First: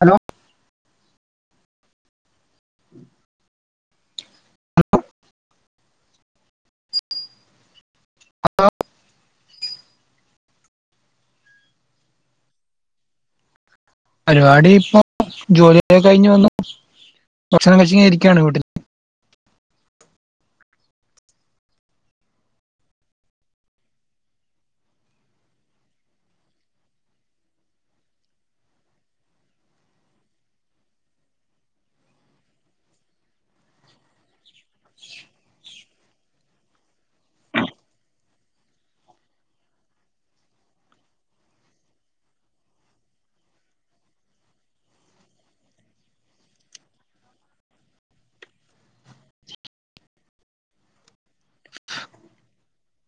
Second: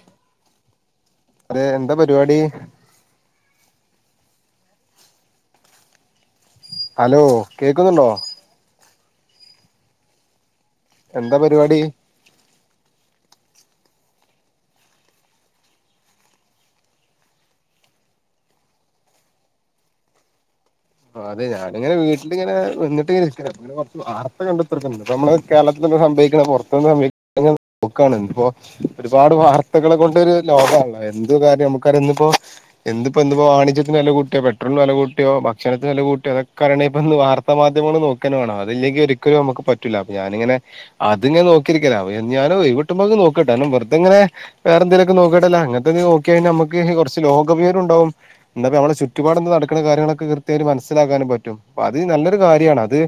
Hello അതേ, എന്താ പരിപാടി? ഹലോ കേൾക്കുന്നുണ്ടോ? എന്താ പരിപാടി? പരിപാടി ഇപ്പോ ജോലി ഒക്കെ കഴിഞ്ഞ വന്നു ഭക്ഷണം കഴച്ച് ഇരിക്കയാണ് വീട്ടിൽ അതെ ഞാനിങ്ങനെ വീട്ടിലിങ്ങനെ വന്നിട്ട് ഇരിക്ക [unintelligible] കൊറച്ച് വാർത്ത കണ്ടുത്തറ്ക്ക്ണ്ട്. ഇപ്പ നമ്മള് കേരളത്തില്‌പ്പ സംഭവിക്കണ പൊറത്തുന്ന് സംഭവ [unintelligible] പൊക്കാണ്, ഇന്നിപ്പോ ഒരുപാട് വാർത്തകളെ കൊണ്ട് ഒരു ലോകാണല്ല. എന്ത് കാര്യം നമുക്കറിയന്നിപ്പോ എന്ത് ഇപ്പോ ഇന്ന് പ്പോ വാണജ്യത്തിന് വെല കൂട്ടിയോ പെട്രോളിന് വെല കൂട്ടിയോ ക്ഷത്തിനെ വില കൂട്ടിയോ അതൊക്കെ അറിയണെങ്കിപ്പം വാർത്താമാധ്യമങ്ങൾ നോക്കന്നെ വേണം. അതില്ലെങ്കിൽ ഒരിക്കലും നമുക്ക് പറ്റൂല്ല. അപ്പൊ ഞാനിങ്ങനെ അതിങ്ങനെ നോക്കിരിക്കല [unintelligible] ഞാനും ഒഴിവിട്ടുമ്പോക്ക നോക്കട്ട. കാരണം വെറുതെങ്ങനെ വേറെ എന്തേലൊക്കെ നേക്കിട്ടല്ല, അങ്ങനത്തെ നോക്കിഴിഞ്ഞാ നമുക്ക് കുറച്ച് ലോക വിവരം ഉണ്ടാവും. എന്താപ്പ നമ്മളെ ചുറ്റുപാട് ഇന്ന് നടക്ക്ണ കാര്യങ്ങളൊക്കെ കൃത്യയിട്ട് മനസ്സിലാക്കാനും പറ്റും. പ്പ അത് നല്ലൊരു കാര്യാണ് അത്.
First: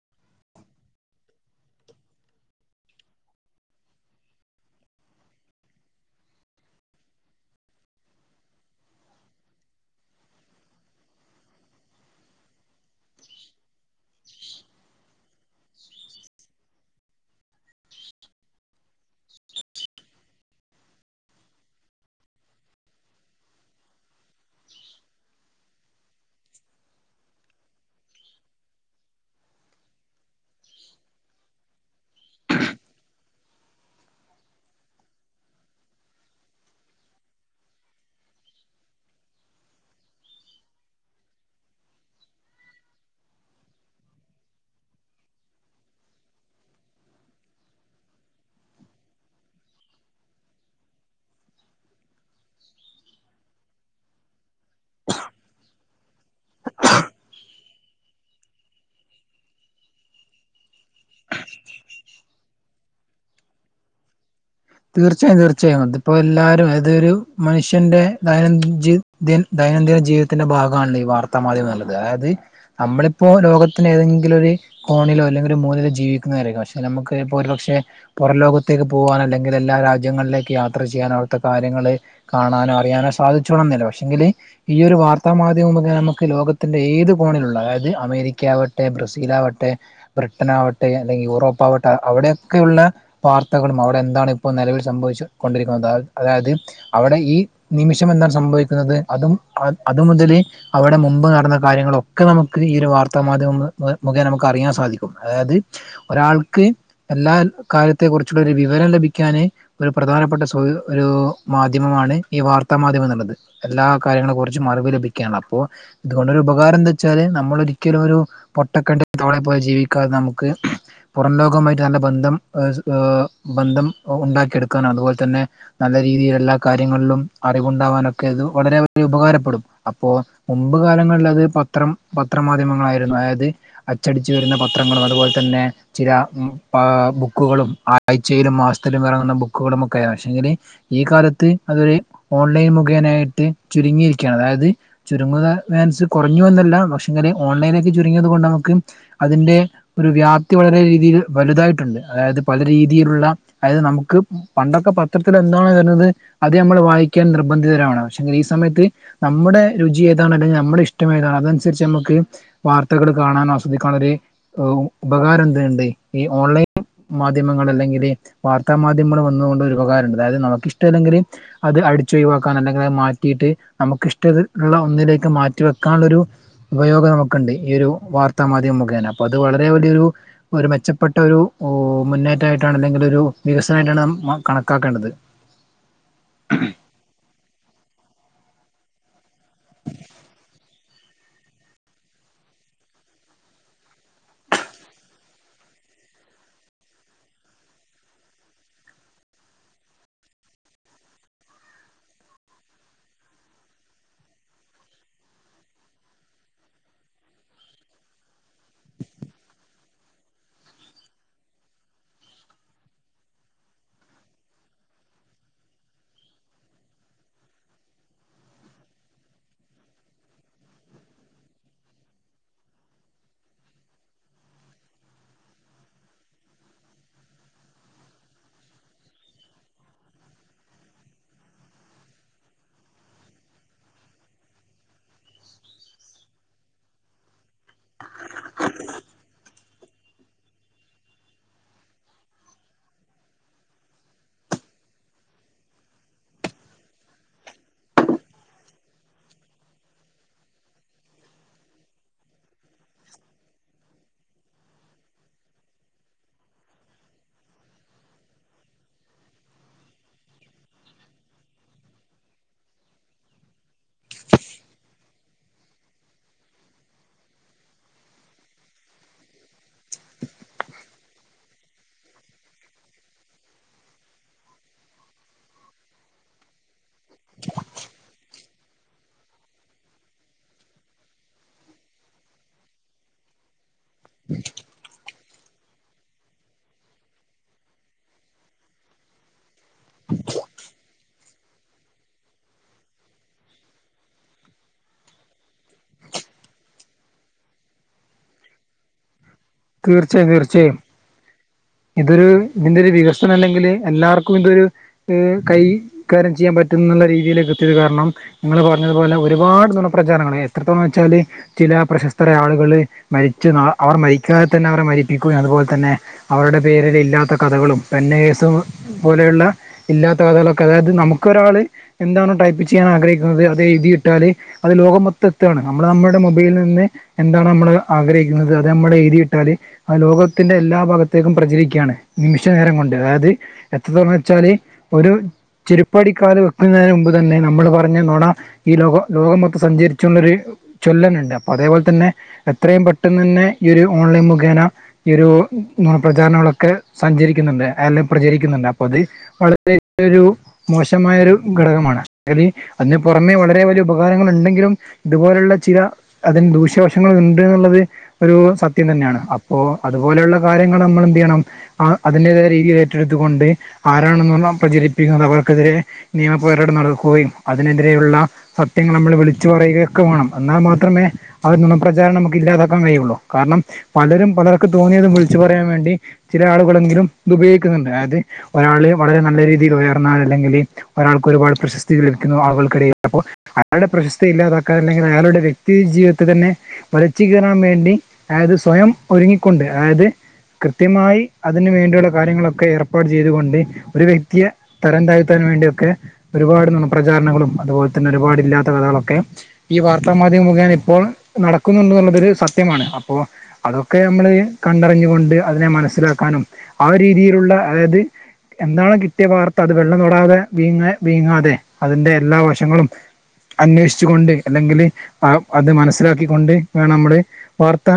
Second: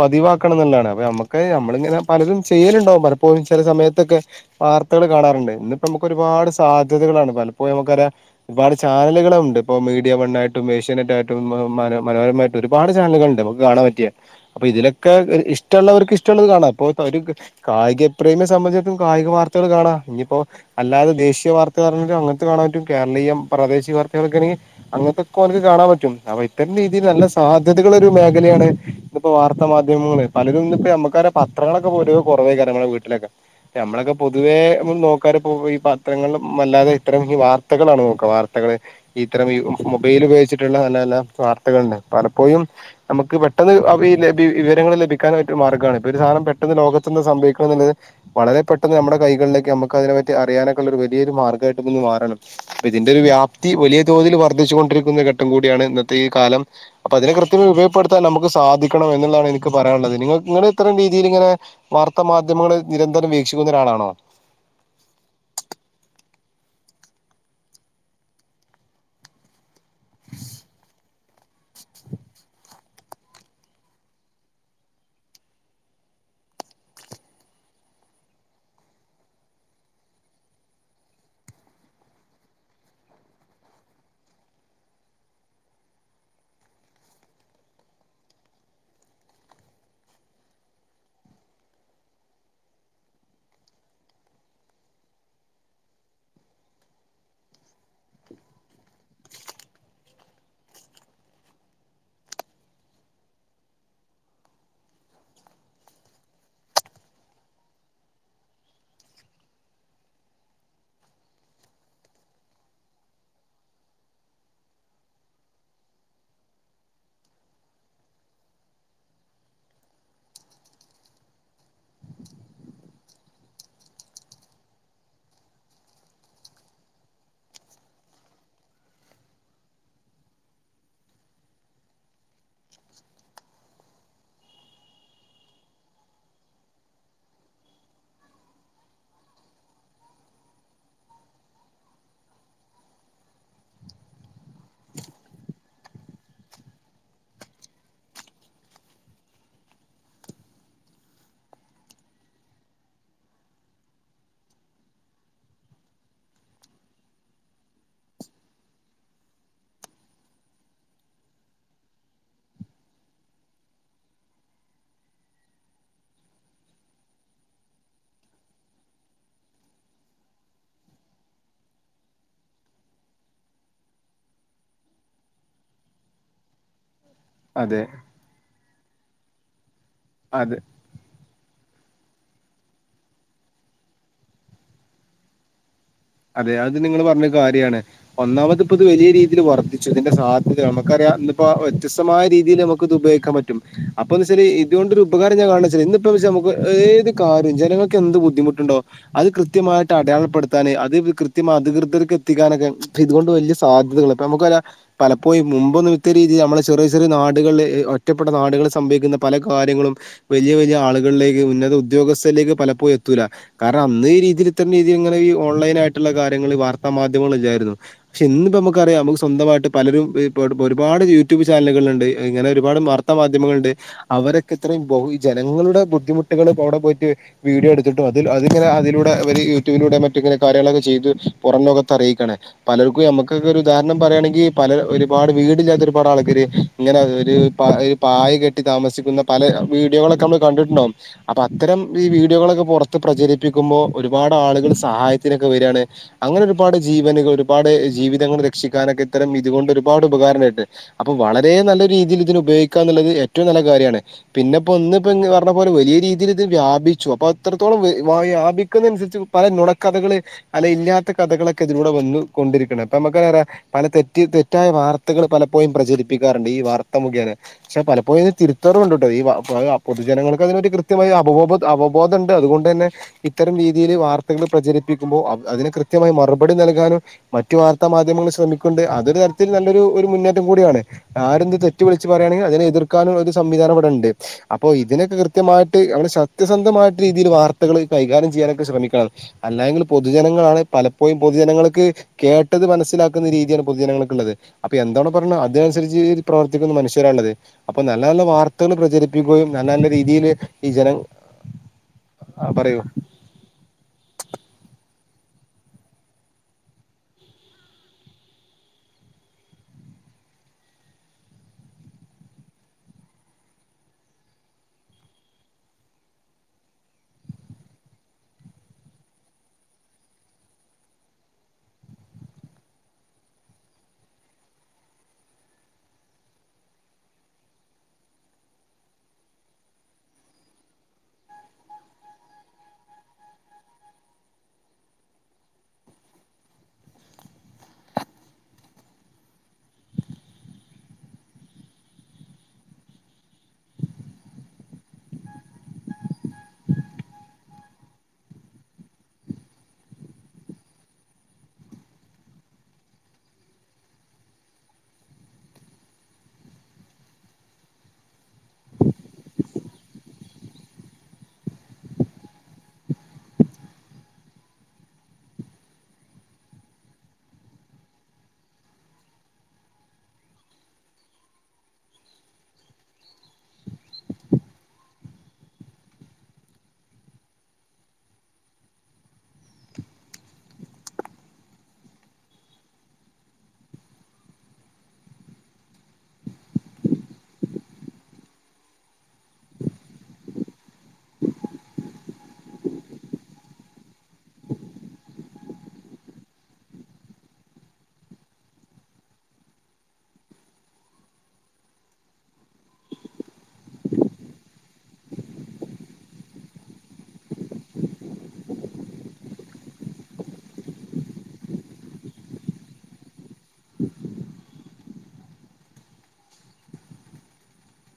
പതിവാക്കണം ന്ന്ള്ളേണ് അപ്പൊ നമ്മക്ക് നമ്മളിങ്ങനെ പലരും ചെയ്യലുണ്ടാകും പലപ്പോഴും ചില സമയത്തൊക്കെ വാർത്തകള് കാണാറുണ്ട്. ഇന്നിപ്പം നമുക്ക് ഒരുപാട് സാധ്യതകളാണ് പലപ്പോഴ നമുക്ക അറിയ ഒരുപാട് ചാനലുകളും ഉണ്ട്. ഇപ്പോ മീഡിയ വൺ ആയിട്ടും ഏഷ്യാനെറ്റ് ആയിട്ടും മര മനോരമായിട്ട് ഒരുപാട് ചാനല്കൾ ഉണ്ട് നമുക്ക് കാണാൻ പറ്റിയാ അപ്പൊ ഇതിലൊക്കെ ഒര് ഇഷ്ടള്ളവർക്ക് ഇഷ്ടള്ളത് കാണാം. അപ്പൊ തര്ക്ക് കായിക പ്രേമിയെ സംബന്ധിടത്തും കായിക വാർത്തകൾ കാണാം. ഇനിയിപ്പോ അല്ലാത ദേശീയ വാർത്തകൾ പറഞ്ഞിട്ട് അങ്ങൻത്തത് കാണാൻ പറ്റും. കേരളീയം പ്രദേശിക വാർത്തകളക്കെ ആണെങ്കിൽ അങ്ങൻത്തൊക്കെ ഓന്ക്ക് കാണാൻ പറ്റും. റ്റൻ രീതിയിൽ നല്ല സാധ്യതകളൊ ഒരു മേഖലയാണ് ഇപ്പോ വാർത്താ മാധ്യമങ്ങള്. പലരും ഇന്ന് ഇപ്പോ അമ്മക്കട പത്രങ്ങളൊക്കെ പോതുവെ കുറവയ്ക്കാരം നമ്മളെ വീട്ടിലൊക്കെ നമ്മളൊക്കെ പൊതുവേ ഇപം നോക്കാറ് ഇപ്പോ ഈ പത്രങ്ങളില് മല്ലാതെ ഇത്തരം ഈ വാർത്തകളാണ് നോക്ക വാർത്തകള്. ഇത്തരം ഈ മൊബൈൽ ഉപയോഗിച്ചിട്ടുള്ള നല്ല നല്ല വാർത്തകൾ ഉണ്ട്. പലപ്പോഴും നമുക്ക് പെട്ടെന്ന് [unintelligible] ഈ വിവരങ്ങൾ ലഭിക്കാനായിട്ട് ഒരു മാർഗാണ്. ഇപ്പൊ ഒരു സാനം പെട്ടെന്ന് ലോകത്ത നിന്ന് സംഭവിക്കണന്നുള്ളത് വളരെ പെട്ടെന്ന് നമ്മുടെ കൈകളിലേക്ക് നമുക്ക് അതിനെപ്പറ്റി അറിയാനക്കള്ളരു ഒരു വലിയരു മാർഗ്ഗായിട്ട് ഇതൊന്ന് മാറണം. ഇതിന്റെ ഒരു വ്യാപ്തി വലിയ തോതിൽ വർദ്ധിച്ചു കൊണ്ടിരിക്കുന്ന ഘട്ടം കൂടിയാണ് ഇന്നത്തെ ഈ കാലം. അപ്പൊ അതിനെ കൃത്യമായി ഉപയോഗപ്പെടുത്താൻ നമുക്ക് സാധിക്കണം എന്നുള്ളാണ് എനിക്ക് പറയാനുള്ളത്. നിങ്ങ ഇങ്ങള് ഇത്തം രീതിയില് ഇങ്ങനെ. വാർത്താ മാധ്യമങ്ങൾ നിരന്തരം വീക്ഷിക്കുന്ന ഒരാളാണോ? തീർച്ചയായും തീർച്ചയായും അത് ഇപ്പോഎല്ലാരും ഏതൊരു മനുഷ്യന്റെ ദയനൻ ജി ദിൽ ദൈനംദിന ജീവിതത്തിന്റെ ഭാഗാണല്ലോ ഈ വാർത്താ മാധ്യമംന്ന്ള്ളത്. അതായത്. നമ്മളിപ്പോ ലോകത്തിന് ഏതെങ്കിലും ഒര് കോണിലോ അല്ലെങ്കിൽ ഒരു മൂലയിലോ ജീവിക്കുന്ന വരായിരിക്കും പക്ഷെ നമ്മക്ക് ഒരു പക്ഷെ പുറം ലോകത്തേക്ക് പോവാൻ അല്ലെൻ ഇതെല്ലാ രാജ്യങ്ങളിലേക്ക് യാത്ര ചെയ്യാൻ അവിടുത്തെ കാര്യങ്ങള് കാണാനോ അറിയാനോ സാധിച്ചോണംന്നില്ല, പക്ഷെങ്കില്. ഈ ഒരു വാർത്താ മാധ്യമംന്ന്പറഞ്ഞാ നമ്മക്ക് ലോകത്തിന്റെ ഏത് പോണിലുള്ള അതായത് അമേരിക്ക ആവട്ടെ ബ്രസീൽ ആവട്ടെ. ബ്രിട്ടൻ ആവട്ടെ അല്ലെങ്കിൽ യൂറോപ്പ് ആവട്ടെ അവിടെയൊക്കെയുള്ള വാർത്തകളും അവിടെ എന്താണ് ഇപ്പോൾ നിലവിൽ സംഭവിച്ചു കൊണ്ടിരിക്കുന്നത അതായത് അവിടെ ഈ നിമിഷം എന്താണ് സംഭവിക്കുന്നത് അതും അത് മുതല്. അവിടെ മുമ്പ് നടന്ന കാര്യങ്ങളൊക്കെ നമുക്ക് ഈ ഒരു വാർത്താ മാധ്യമം മുഖേ നമുക്ക് അറിയാൻ സാധിക്കും അതായത്. ഒരാൾക്ക് എല്ലാ കാര്യത്തെ കുറിച് ഒരു വിവരം ലഭിക്കും. ക്കാന് ഒരു പ്രധാനപ്പെട്ട ഒരു മാധ്യമമാണ് ഈ വാർത്താ മാധ്യമം എന്നുള്ളത്. എല്ലാ കാര്യങ്ങളും കുറച്ചും അറിവ് ലഭിക്കുകയാണ് അപ്പോ ഇതുകൊണ്ടരു ഉപകാരം എന്താ വെച്ചാല് നമ്മള ഒരിക്കലും ഒരു. പൊട്ടക്കണ്ട് തോളെ പോലെ ജീവിക്കാൻനമുക്ക്. പുറം ലോകവമായിട്ട് നല്ല ബന്ധം ബന്ധം ഉണ്ടാക്കിയെടുക്കാനാണ് അതുപോലെ തന്നെ. നല്ല രീതിയിൽ എല്ലാ കാര്യങ്ങളിലും അറിവുണ്ടാകാനൊക്കെ അത് വളരെ വ ഉപകാരപ്പെടും. അപ്പോമുമ്പ് കാലങ്ങളിൽ അത് പത്രം പത്രമാധ്യമങ്ങളായിരുന്നു അതായത്. അച്ചടിച്ചു വരുന്ന പത്രങ്ങളും അതുപോലെ തന്നെ ചില ബുക്കുകളും ആഴ്ചയിലും മാസത്തിലും ഇറങ്ങുന്ന ബുക്കുകളും ഒക്കെ പക്ഷെങ്കില് ഈ കാലത്ത് അതൊരു ഓൺലൈൻ മുഖേനായിട്ട് ചുരുങ്ങിയിരിക്കയാണ് അതായത്. ചുരുങ്ങുക വാൻസ് കുറഞ്ഞു എന്നല്ല പക്ഷെ ഇങ്ങനെ ഓൺലൈനക്കക്ക് ചുരുങ്ങിയത്. കൊണ്ട് നമുക്ക് അതിന്റെ ഒരു വ്യാപ്തി വളരെ രീതിയിൽ വലുതായിട്ടുണ്ട് അതായത് പല രീതിയിലുള്ള. അതായത് നമുക്ക് പണ്ടൊക്കെ പത്രത്തിൽ എന്താണ് വരുന്നത്. അത് നമ്മൾ വായിക്കാൻ നിർബന്ധിതരാണ് പക്ഷെങ്കിൽ ഈ സമയത്ത്. നമ്മുടെ രുചി ഏതാണ് അല്ലെങ്കി നമ്മുടെ ഇഷ്ടം ഏതാണ് അതനുസരിച്ച് നമുക്ക് വാർത്തകള് കാണാൻ ആസ്വദിക്കാന ഒരു ഉപകാരം എന്തുണ്ട് ഈ ഓൺലൈൻ. മാധ്യമങ്ങൾ അല്ലെങ്കില് വാർത്താ മാധ്യമങ്ങൾ വന്നുകൊണ്ട് ഒരു ഉപകാരണ്ട് അതായത് നമുക്ക്ഷ്ടല്ലെങ്കിൽ. അത് അടിച്ചുൊഴിവാക്കാൻ അല്ലെങ്കിൽ അത് മാറ്റിയിട്ട് നമുക്ക് ഇഷ്ടള്ള ഒന്നിലേക്ക് മാറ്റി വെക്കാനുള്ളരു ഉപയോഗം നമുക്കുണ്ട് ഈ അതെ ഒരു വാർത്താ മാധ്യമം മുഖ താണ് അപ്പോ അത് വളരെ വലിയൊ അതെ ഒരു മെച്ചപ്പെട്ട ഒരു ഓ മുന്നേറ്റായിട്ടാണ് അല്ലെങ്കിൽ ഒരു വികസനമായിട്ടാണ് ന കണക്കാക്കേണ്ടത്. അതെ അത് നിങ്ങൾ പറഞ്ഞൊരു കാര്യണ് ഒന്നാമത്. ഇത് വലിയീതിൽ വർദ്ച് ഇതിന്റെ സാധ്യത നമക്കറിയാം. വ്യത്സ്തമായ രീതിൽ നമുക്കത് ഉപയോഗിക്കാൻ പറ്റും അപ്പോ എന്ന്ച്ചല് ഇതുകൊ ഒരു ഉപകാരം ഞാൻണ വച്ച ഇന്ന്. വെച്ച നമുക്ക് ഏത് കാര്യവും ജനങ്ങൾക്ക് എന്ത് ബുദ്ധിമുട്ടുണ്ടോ അത് കൃത്യമായിട്ട് അടയാളപ്പെടുത്താന്. ഇത് കൃത്യ അധികൃതർക്ക് എത്തിക്കാനൊക്കെ ഇതുകൊണ്ട് വലിയ സാധ്യതകൾ ഇപ്പ നമുക്ക്ല്ല. പലപ്പോഴും മുമ്പൊും ഇത്യ രീതിയിൽ നമ്മളെ ചെറിയ ചെറിയ നാടുകളിൽ ഒറ്റപ്പെട്ട നാടുകളിൽ സംഭവിക്കുന്ന പല കാര്യങ്ങളും. വലിയ വലിയ ആളുകളിലേക്ക് ഉന്നത ഉദ്യോഗസ്ഥലേക്ക് പലപ്പോഴും എത്തൂല. കാരണം അന്ന് ഈ രീതിയിൽ ഇത്രയും രീതിയിൽ ഇങ്ങെ ഓൺലൈൻ ആയിട്ടുള്ള കാര്യങ്ങൾ വാർത്താ മാധ്യമങ്ങള ഇല്ലായിരുന്നു. പക്ഷെ ഇന്നിപ്പോ നമുക്കറിയ നമുക്ക് സ്വന്തമായിട്ട് പലരും ഇ ഒരുപാട് യൂട്യൂബ് ചാനലുകള്ണ്ട് ഇങ്ങനെ ഒരുപാട് മർ മാധ്യമങ്ങളുണ്ട് അവരൊക്കെ ഇത്രയും ജനങ്ങളുടെ ബുദ്ധിമുട്ടുകൾ അവിടെ പോയിട്ട് വീഡിയോ എടുത്തിട്ടും അതി അത്ങ്ങന അതിലൂ യൂട്യൂബിലൂടെ മറ്റങ്ങെ കാര്യങ്ങളൊക്കെ. ചെയ്ത് പുറം ലോകത്ത് അറിയിക്കണേ പലർക്കും മ്മക്കൊക്കെ ഒരു ഉദാഹരണം പറുകയാണെങ്കി പല ഒരുപാട് വീടില്ലാത്ത ഒരുപാട് ആൾക്കാര്. ഇങ്ങനെ ഒരു പ ഒരു പായ കെട്ടി താമസിക്കുന്ന പല വീഡിയോകളൊക്കെ നമ്മള് കണ്ടിട്ടുണ്ടോ അപ്പൊ അത്തരം ഈ വീഡിയോകളൊക്കെ പുറത്ത് പ്രചരിപ്പിക്കുമ്പോ ഒരുപാട് ആളുകൾ സഹായത്തിനൊക്കെ വരാണ്. അങ്ങനെ ഒരുപാട് ജീവനുകൾ ഒരുപാട് ജീവിതങ്ങൾ രക്ഷിക്കാനൊക്കെ ഇത്തരം ഇതുകൊണ്ട് ഒരുപാട് ഉപകാര ണ്ടായിട്ട്. അപ്പൊ വളരെ നല്ല രീതിയിൽ ഇതിന് ഉപയോഗിക്കാ എന്നുള്ളത് ഏറ്റവും നല്ല കാര്യണ്. പിന്നെപ്പോ ഒന്ന ഇപ്പ പറഞ്ഞ പോലെ വലിയ രീതിയിൽ ഇത് വ്യാപിച്ചു അപ്പൊ അത്രത്തോളം വ വ്യാപിക്കുന്ന അനുസരിച്ച്. പല നുണക്കഥകള് അല്ല ഇല്ലാത്ത കഥകളൊക്കെ ഇതിലൂടെ വന്ന കൊണ്ടിരിക്കണ അപ്പൊ നമുക്ക് പറ പല തെറ്റ് തെറ്റായ വാർത്തകള് പലപ്പോഴും പ്രചരിപ്പിക്കാറുണ്ട് ഈ വാർത്ത മുഖേന പക്ഷെ പലപ്പോഴും ഇത് തിരുത്തറവുണ്ട കേട്ടോ ഈ പൊതുജനങ്ങൾക്ക് അതിനൊരു കൃത്യ അവബോധം ഉണ്ട് അുകൊണ്ടന്നെ ഇത്തരം രീതിയിൽ വാർത്തകൾ പ്രചരി അതിന് കൃത്യമായി മറുപടി നൽകാനും മറ്റു വാർത്താ മാധ്യമങ്ങൾ ശ്രമിക്കും ണ്ട് അതൊരു തരത്തിൽ നല്ലൊരു ഒരു മുന്നേറ്റം കൂടിയാണ് ആരെന്ത് തെറ്റു വിളിച്ച് പറയുകയാണെങ്കി അതിനെ എതിർക്കാനുള്ള ഒരു സംവിധാന ഇവിടെ ഉണ്ട് അപ്പോ ഇതിനൊക്കെ കൃ സത്യമായിട്ട് സത്യസന്ധമായിട്ട് രീതിയിൽ വാർത്തകള് കൈകാര്യം ചെയ്യാനൊക്കെ ശ്രമിക്കണം അല്ലെ യങ്കിൽ പൊതുജനങ്ങളാണ് പല പ്പൊയ് പൊതുജനങ്ങൾക്ക് കേട്ടത് മനസ്സിലാക്കുന്ന രീതിയാണ് പൊതുജനങ്ങൾക്ക്ള്ളത് അപ്പൊ എന്താണോ പറഞ്ഞത് അതിനനുസരിച്ച് പ്രവർത്തിക്കുന്ന മനുഷ്യരാള്ളത് അപ്പൊ നല്ല നല്ല വാർ ത്തകൾ പ്രചരിപ്പിക്കുകയും നല്ല നല്ല രീതിയില് തീർച്ചയായും ഈ തീർച്ചയായും ജനം ഇതൊരു ആ ഇതിന്റെ പറയൂ ഒരു വികസനം അല്ലെങ്കിൽ എല്ലാവർക്കും ഇതൊരു ത് കൈ കാര്യം ചെയ്യാൻ പറ്റും ന്നുള്ള രീതിയിലേക്ക് എത്തിയത് കാരണം നിങ്ങള് പ്പൊ പറഞ്ഞതുപോലെ ഒരുപാട് നുണപ്രചാരങ്ങള് എത്രത്തോളം വെച്ചാല് ചില പ്രശസ്തര ആളുകള് മരിച്ച് നാ അവർ മരി ക്കാതെ തന്നെ അവരെ മരിപ്പിക്കുകയും അതുപോലെ തന്നെ അവരുടെ പേരില് ഇല്ലാത്ത കഥകളും പെന്നേഴ്സും പോലെയുള്ള ഇല്ലാത്ത കഥകളൊക്കെ അതായത് നമുക്കൊരാള് എന്താണോ ടൈപ്പ് ചെയ്യാൻ ആഗ്രഹിക്കുന്നത് അതെഴ്തിവിട്ടാല് അത് ലോകം മൊത്തം എത്താണ് നമ്മൾ നമ്മുടെ മൊബൈല് നിന്ന് എന്താണ് നമ്മള് ആഗ്രഹിക്കുന്നത് അത് നമ്മുടെ എയ് തിട്ടാല് ആ ലോകത്തിന്റെ എല്ലാ ഭാഗത്തേക്കും പ്രചരിക്കയാണ് നിമിഷ നേരം കൊണ്ട് അതായത് എത്രതോണ വെച്ചാല് ഒരു ചെരുപ്പടിക്കാല് വെക്കുന്നതിന് മുമ്പ് തന്നെ നമ്മള് പറഞ്ഞ നൊണ ഈ ലോക ലോക മൊത്തം സഞ്ചരിച്ചുന്നര് ചൊല്ലെന്നെണ്ട് അപ്പൊ അതേപോലെ തന്നെ എത്രയും പെട്ടെന്നന്നെ ഈ ഒരു ഓൺലൈൻ മുഖേന ഈ ഒരു നൊണ പ്രചാരണങ്ങളൊക്കെ സഞ്ചരിക്കുന്നുണ്ട് അല്ലെ പ്രചരിക്കുന്നുണ്ട് അപ്പൊത് വളരെ ഒരു മോശമായ ഒരു ഘടകമാണ് അര് അതിന് പുറമെ വളരെ വലിയ ഉപകാരങ്ങൾ ഉണ്ടെങ്കിലും ഇതുപോലുള്ള ചില അതിന് ദൂഷ്യവശങ്ങളുണ്ട് ന്നുള്ളത് ഒരു സ ത്യം തന്നെയാണ് അപ്പോ അതുപോലെയുള്ള കാര്യങ്ങൾ നമ്മൾ എന്തെയ്യണം ആ അതിന്റേതായ രീതിയിൽ ഏറ്റെടുത്തുകൊണ്ട് ആരാണൊ നുണ പ്രചരിപ്പിക്കുന്നത് അവർക്കെതിരേ നിയമപോരാട്ടം നടക്കുകയും അതിനെതിരെയുള്ള സത്യങ്ങൾ നമ്മൾ വിളിച്ചു പറയുകയൊക്കെ വേണം എന്നാൽ മാത്രമേ ആ ഒരു നുണപ്രചാരണം നമുക്ക് ഇല്ലാതാക്കൻ കഴിയുള്ളൂ കാരണം പലരും പലർക്ക് തോന്നിയത് വിളിച്ചു പറയാൻ വേണ്ടി ചില ആളുകളെങ്കിലും ഇതു ഉപയോഗിക്കുന്നുണ്ട് അതായത് ഒരാള് വളരെ നല്ല രീതിൽ ഉയർന്നാൽ അല്ലെങ്കില് ഒരാൾക്ക് ഒരുപാട് പ്രശസ്തി ലഭിക്കുന്നു ആളുകൾക്കിടയിൽ അപ്പോ അയാളുടെ പ്രശസ്തി ഇല്ലാതാക്കാൻ അല്ലെങ്കിൽ അയാളുടെ വ്യക്തി ജീവിത തന്നെ വലച്ചു കീറാൻ വേണ്ടി അതായത് സ്വയം ഒരുങ്ങിക്കൊണ്ട് അതായത് കൃത്യമായി അതിന് വേണ്ടിയുള്ള കാര്യങ്ങളൊക്കെ ഏർപ്പാട് ചെയ്തുകൊണ്ട് ഒരു വ്യക്തിയെ തരം താഴ്ത്താൻ വേണ്ടിയൊക്കെ ഒരുപാട് നുണ പ്രചാരണങ്ങളും അതുപോലെ തന്നെ ഒരുപാട്ല്ലാത്ത കഥകളൊക്കെ ഈ വാർത്താമാധ്യമം മുഖേന ഇപ്പോൾ നടക്കുന്നുണ്ട് എന്നുള്ളതൊരു സത്യമാണ് അപ്പോ അതൊക്കെ മ്മള് കണ്ടറിഞ്ഞുകൊണ്ട് അതിനെ മനസ്സിലാക്കാനും ആ ഒരീതിയിലുള്ള അതായത് എന്താണോ കിട്ടിയ വാർത്ത അത് വെള്ളം തൊടാതെ വീങ്ങ വീങ്ങാതെ അതിന്റെ എല്ലാ വശങ്ങളും അന്വേഷിച്ചുകൊണ്ട് അല്ലെങ്കില് അത് മനസ്സിലാക്കിക്കൊണ്ട് വേണനമ്മള് ത്ത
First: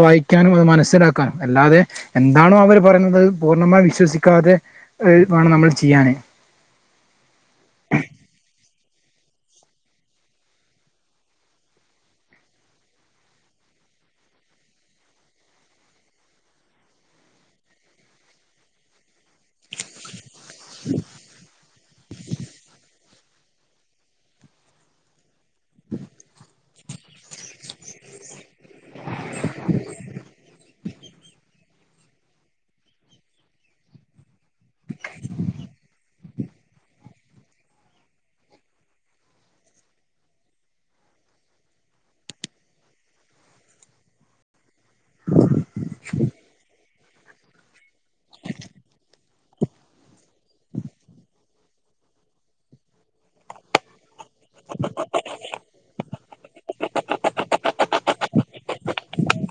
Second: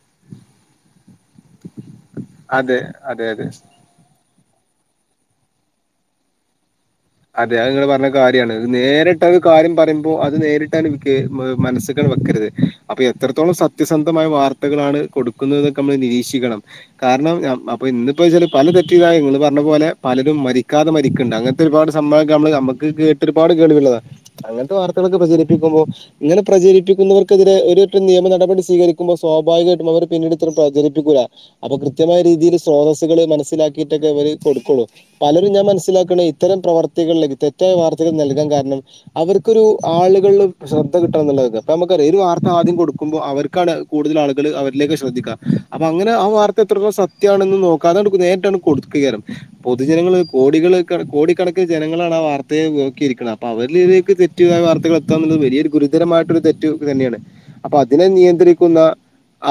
വായിക്കാനും അത് മനസ്സിലാക്കാനും അല്ലാതെ എന്താണോ അവര് അതെ പറയുന്നത് അതെ അതെ പൂർണ്ണമായി വിശ്വസിക്കാതെ വേണം നമ്മൾ ചെയ്യാന് അതെ അത് ങ്ങള് പറഞ്ഞ കാര്യണ് നേരിട്ട ഒരു കാര്യം പറയുമ്പോ അത് നേരിട്ടാണ്ട് മനസ്സ്ക്കാണ്ട് വെക്കരുത് അപ്പൊ എത്രത്തോളം സത്യസന്ധമായ വാർത്തകളാണ് കൊടുക്കുന്നതൊക്കെ നമ്മൾ നിരീക്ഷിക്കണം കാരണം അപ്പൊ ഇന്നപ്പോ വെച്ചാല് പല തെറ്റിയ ഇതായ നിങ്ങള് പറഞ്ഞ പോലെ പലരും മരിക്കാതെ മരിക്ക്ണ്ട് അങ്ങനത്തെ ഒരുപാട് സമ്പവൊക്കെ നമ്മള് നമ്മക്ക് കേട്ടരുപാട് കേൾവിള്ളതാണ് അങ്ങനത്തെ വാർത്തകളൊക്കെ പ്രചരി പ്പിക്കുമ്പോ ഇങ്ങനെ പ്രചരിപ്പിക്കുന്നവർക്കെതിരെ ഒരട്ടം നിയമ നടപടി സീകരിക്കുമ്പോ സ്വാഭാവികായിട്ടും അവര് പിന്നീടിത്ര പ്രചരിപ്പിക്കൂല. അപ്പൊ കൃത്യമായ രീതിയില് സ്രോതസ്സ്കള് മനസ്സിലാക്കിയിട്ടൊക്കെവര് കൊടുക്കുള്ളൂ. പലരും ഞാൻ മനസ്സിലാക്ക്ണ ഇത്തരം പ്രവർത്തികളിലെ തെറ്റായ വാർത്തകൾ നൽകാൻ കാരണം അവർക്കൊരു ആളുകളില് ശ്രദ്ധ കിട്ടണന്ന്ള്ളത പ്പൊമ്മക്കറിയാ ഒരു വാർത്ത ആദ്യം കൊടുക്കുമ്പോ അവർക്കാണ് കൂടുതൽ ആളുകൾ അവരിലേക്ക് ശ്രദ്ധിക്കുക. അപ്പൊ അങ്ങനെ ആ വാർത്ത എത്രത്തോളം സത്യാണെന്ന് നോ ക്കാതെ നേരിട്ടാണ്ട് കൊടുക്കെയ്കാരം പൊതുജനങ്ങള് കോടികള് കണ് കോടിക്കണ ക്ക്ന് ജനങ്ങളാണ് ആ വാർത്തയെ നോക്കിയിരിക്ക്ണെ അപ്പൊ അവരിലേക്ക് തെറ്റുള്ള വാർത്തകൾ എത്ത എന്നുള്ളത് വലിയൊരു ഗുരുതരമായിട്ടൊരു തെറ്റ് തന്നെയാണ്. അപ്പൊ അതിനെ നിയന്ത്രിക്കുന്ന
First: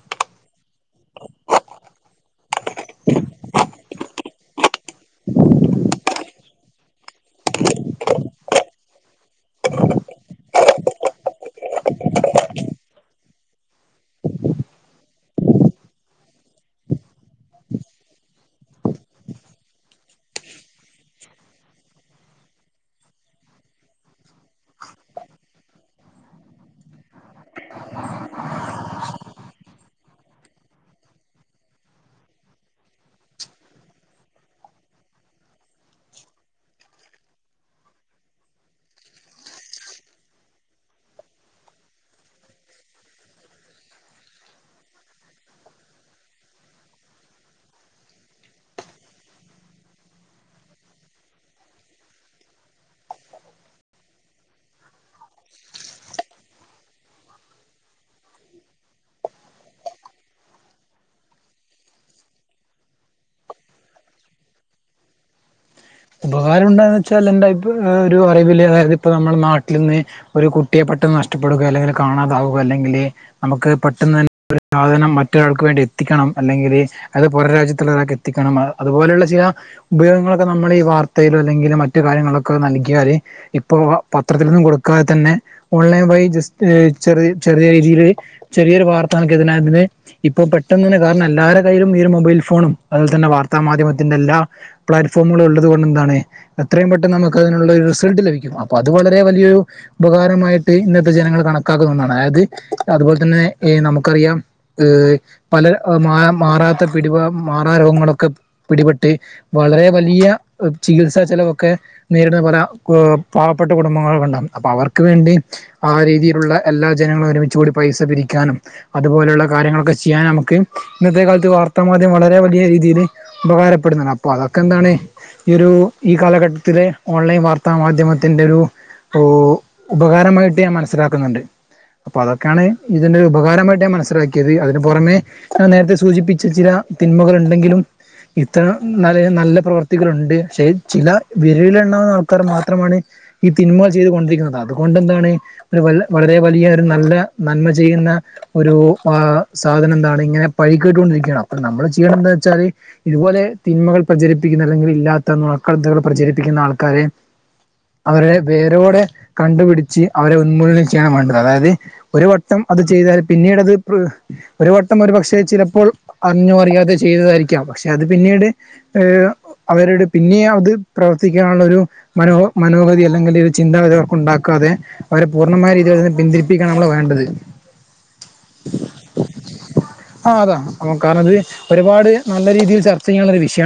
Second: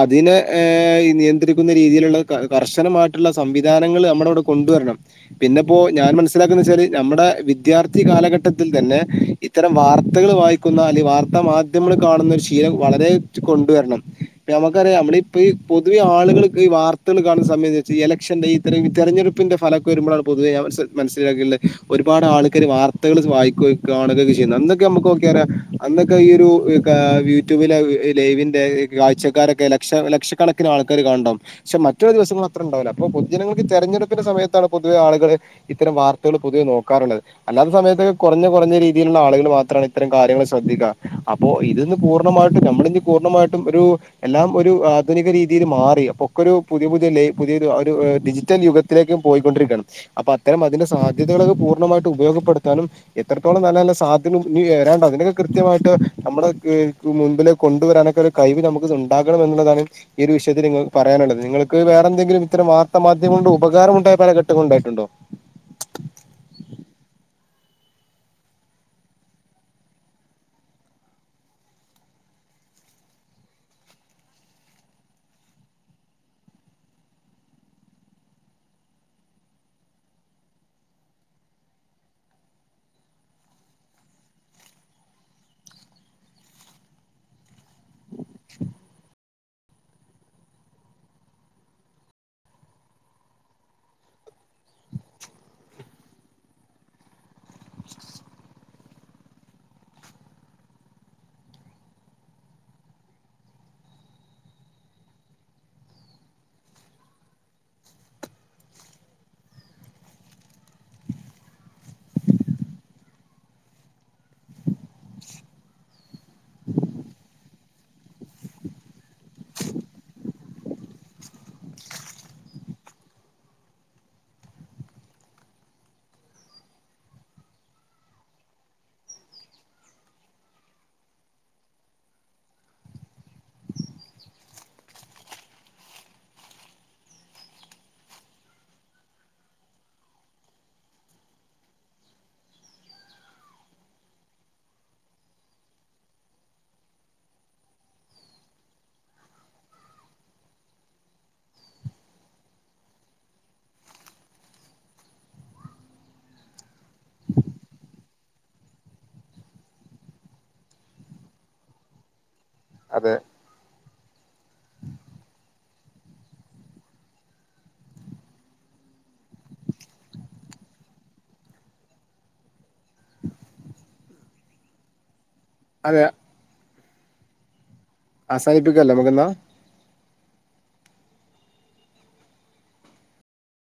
അതിനെ ഏഹ് നിയന്ത്രിക്കുന്ന രീതിയിലുള്ള കർശനമായിട്ടുള്ള സംവിധാനങ്ങൾ നമ്മടെവടെ കൊണ്ടുവരണം. പിന്നെപ്പോ ഞാൻ മനസ്സിലാക്കുന്ന വച്ചാല് നമ്മുടെ വിദ്യാർത്ഥി കാലഘട്ടത്തിൽ തന്നെ ഇത്തരം വാർ ത്തകള് വായിക്കുന്ന അല്ലെ വാർത്താ മാധ്യമങ്ങൾ കാണുന്ന ഒരു ശീലം വളരെ കൊണ്ടുവരണം. ഇപ്പ നമ്മക്കറിയാ നമ്മളിപ്പി ഈ പൊതുവെ ആള്കൾക്ക് ഈ വാർത്തകള് കാണുന്ന സമയെന്താച്ചാ എലക്ഷന്റെ ഈ [unintelligible] തെരെഞ്ഞെടുപ്പിന്റെ ഫലൊക്കെ വരുമ്പളാണ് പൊതുവെ ഞാൻ മൻസി മനസ്സിലാക്കിള്ളത്. ഒരുപാട് ആൾക്കാര് വാർത്തകൾ വായിക്കുകയും കാണുകയൊക്കെ ചെയ്യുന്നാ. ഇന്നൊക്കെ നമ്മക്ക് നോക്കിയാറിയാ. അന്നൊക്കെ ഈ ഒരു കാ യൂട്യൂബിലെ ലൈവിന്റെ കാഴ്ചക്കാരൊക്കെ ലക്ഷ ലക്ഷക്കണ ക്ക്നാൾക്കാര് കാണ് ണ്ടാവും ക്ഷെ മറ്റ്ള്ള ദിവസങ്ങള് അത്ര ഇണ്ടാവൂല. അപ്പൊ പൊതുജനങ്ങൾക്ക് തെരെഞ്ഞെടുപ്പ്ന്റെ സമയത്താണ് പൊതുവെ ആളുകള് ഇത്തരം വാർ ത്തകള് പൊതുവെ നോക്കാറുള്ളത്. അല്ലാത്ത സമയത്തൊക്കെ കുറഞ്ഞ കുറഞ്ഞ രീതിയിലുള്ള ആളുകള് മാത്രാണ് ഇത്തരം കാര്യങ്ങൾ ശ്രദ്ധിക്കാ. അ പ്പൊ ഇത് ന്ന് പൂർണ്ണമായിട്ടും ഞമ്മള് ന്ന് പൂർണ്ണമായിട്ടും ഒരു എല്ലാം ഒരു ആധുനിക രീതിയിൽ മാറി. അപ്പൊ ഒക്കെ ഒരു പുതിയ പുതിയ ലയ് പുതിയ ഡിജിറ്റൽ യുഗ ത്തിലേക്ക് പോയിക്കൊണ്ടിരിക്കാണ്. അപ്പൊ അത്തരം അതിന്റെ സാധ്യതകളൊക്കെ പൂർണ്ണമായിട്ട് ഉപയോഗപ്പെടുത്താനും. എത്രത്തോളം നല്ല നല്ല സാധ്യത ഇനി വരാണ്ട് അതിനൊക്കെ കൃത്യമായിട്ട് നമ്മുടെ ക് ക് മുമ്പിലത് കൊണ്ടുവരാനൊക്കൊര് കഴിവ് നമുക്കത് ഉണ്ടാകണം എന്നുള്ളതാണ്. ഈ ഒരു വിഷയത്തില് നിങ്ങൾ പറയാനുള്ളത്. നിങ്ങൾക്ക് വേറെന്തങ്കിലും ഇത്തരം വാർത്താമാധ്യമം കൊണ്ട് ഉപകാരമുണ്ടായ പല ഘട്ടങ്ങളുണ്ടാ യിട്ടുണ്ടോ? ഉപകാരം ഉണ്ടോന്ന് വെച്ചാൽ എന്റെ അഭി ഒരു അറിവില് അതായത് ഇപ്പ നമ്മുടെ നാട്ടില് ന്ന്. ഒരു കുട്ടിയെ പെട്ടെന്ന് നഷ്ടപ്പെടുക അല്ലെങ്കിൽ കാണാതാവുക അല്ലെങ്കില്. നമുക്ക് പെട്ടെന്ന് തന്നെ ഒര് സാധനം മറ്റൊരാൾക്ക് വേണ്ടി എത്തിക്കണം. അല്ലെങ്കില്, അത് പുറം രാജ്യത്തുള്ള ഒരാക്കെത്തിക്കണം അതുപോലെയുള്ള ചില ഉപയോഗങ്ങളൊക്കെ ന നമ്മളീ വാർത്തയിലോ അല്ലെങ്കില് മറ്റ് കാര്യങ്ങളിലൊക്കെ നൽകിയാല്. ഇപ്പൊ പത്രത്തിലൊന്നും കൊടുക്കാതെ തന്നെ ഓൺലൈൻ വഴി ജസ് ഏഹ് ചെറി ചെറിയ രീതിയില് ചെറിയൊരു വാർത്ത നൽകിയതിന് അതിന്. ഇപ്പൊ പെട്ടെന്ന് തന്നെ കാരണം, എല്ലാരെ കയ്യിലും ഈയൊരു മൊബൈൽ ഫോണും, അതുപോലെ തന്നെ വാർത്താ മാധ്യമത്തിന്റെ എല്ലാ ഫോമുകളും ഉള്ളത് കൊണ്ട് എന്താണ്, എത്രയും പെട്ടെന്ന് നമുക്ക് അതിനുള്ള ഒരു റിസൾട്ട് ലഭിക്കും. അപ്പൊ അത് വളരെ വലിയൊരു ഉപകാരമായിട്ട് ഇന്നത്തെ ജനങ്ങൾ കണക്കാക്കുന്ന ഒന്നാണ്. അതായത് അതുപോലെ തന്നെ ഏഹ് നമുക്കറിയാം. ഏഹ് പല മാ മാറാത്ത പിടിമാ മാറാ രോഗങ്ങളൊക്കെ പിടിപെട്ട് വളരെ വലിയ ചികിത്സാ ചെലവൊക്കെ. നേരിടുന്ന പല പാവപ്പെട്ട കുടുംബങ്ങളൊക്കെണ്ടാവും. അപ്പൊ അവർക്ക് വേണ്ടി ആ രീതിയി ലുള്ള എല്ലാ ജനങ്ങളും ഒരുമിച്ച് കൂടി പൈസ പിരിക്കാനും അതുപോലെയുള്ള കാര്യങ്ങളൊക്കെ ചെയ്യാനും നമുക്ക്. ഇന്നത്തെ കാലത്ത് വാർത്താമാധ്യം വളരെ വലിയ രീതിയിൽ ഉപകാരപ്പെടുന്നാണ്. അപ്പൊ അതൊ ക്കെന്താണ് ഈ ഒരു ഈ കാലഘട്ടത്തിലെ ഓൺലൈൻ വാർത്താ മാധ്യമത്തിന്റൊരു ഊ ഉപകാരമായിട്ട് ഞാൻ മനസ്സിലാക്കുന്നുണ്ട്. അപ്പൊ അതൊക്കെയാണ് ഇതിന്റെ ഒരു ഉപകാരമായിട്ട് ഞാൻ മനസ്സിലാക്കിയത്. അതിന് പുറമെ ഞാൻ നേരത്തെ സൂചിപ്പിച്ച ചില തിന്മകള്ണ്ടെങ്കിലും ഇത്ര ന [unintelligible] നല്ല പ്രവർത്തികളുണ്ട്. പക്ഷെ ചില വിരലിലെണ്ണാവുന്ന ആൾക്കാർ മാത്രമാണ്. ഈ തിൻമകൾ ചെയ്ത് കൊണ്ടിരിക്കുന്നത്. അതുകൊണ്ടെന്താണ്? ഒരു വൽ വളരെ വലിയ ഒരു നല്ല നന്മ ചെയ്യുന്ന ഒരു ആഹ് സാധനം എന്താണ് ഇങ്ങനെ പഴികേട്ടു കൊണ്ടിരിക്കയാണ്. അപ്പൊ നമ്മളും ചെയ്യണ്ടെന്താ വെച്ചാല്. ഇതുപോലെ തിന്മകൾ പ്രചരിപ്പിക്കുന്ന അല്ലെങ്കിൽ ഇല്ലാത്ത നുണക്കഥകൾ പ്രചരിപ്പിക്കുന്ന ആൾക്കാരെ അവരെ വേരോടെ കണ്ടുപിടിച്ച് അവരെ ഉന്മൂലനം ചെയ്യാണ് വേണ്ടത്. അതായത് ഒരു വട്ടം അത് അതെ ചെയ്താൽ പിന്നീട് അത് ഒരു വട്ടം ഒരു പക്ഷെ ചിലപ്പോൾ അറിഞ്ഞോ അറിയാതെ ചെയ്തതായിരിക്കാം. പക്ഷെ അത് പിന്നീട് ഏഹ് അവരോട് പിന്നെ അത് പ്രവർത്തിക്കാനുള്ളൊരു മനോ മനോഗതി അല്ലെങ്കിൽ ഒരു ചിന്താഗതി അവർക്കുണ്ടാക്കാതെ അവരെ പൂർണ്ണമായ രീതിയിൽ അതെ അതിനെ പിന്തിരിപ്പിക്കാണ് നമ്മള് വേണ്ടത്. അവസാനിപ്പിക്കുവല്ലേ നമുക്ക് ന്നാ ആഹ്. കാണാ. അത് കാര്ണത് ഒരുപാട് നല്ല രീതിയിൽ ചർച്ച ചെയ്യാൻള്ളൊര് വിഷയാ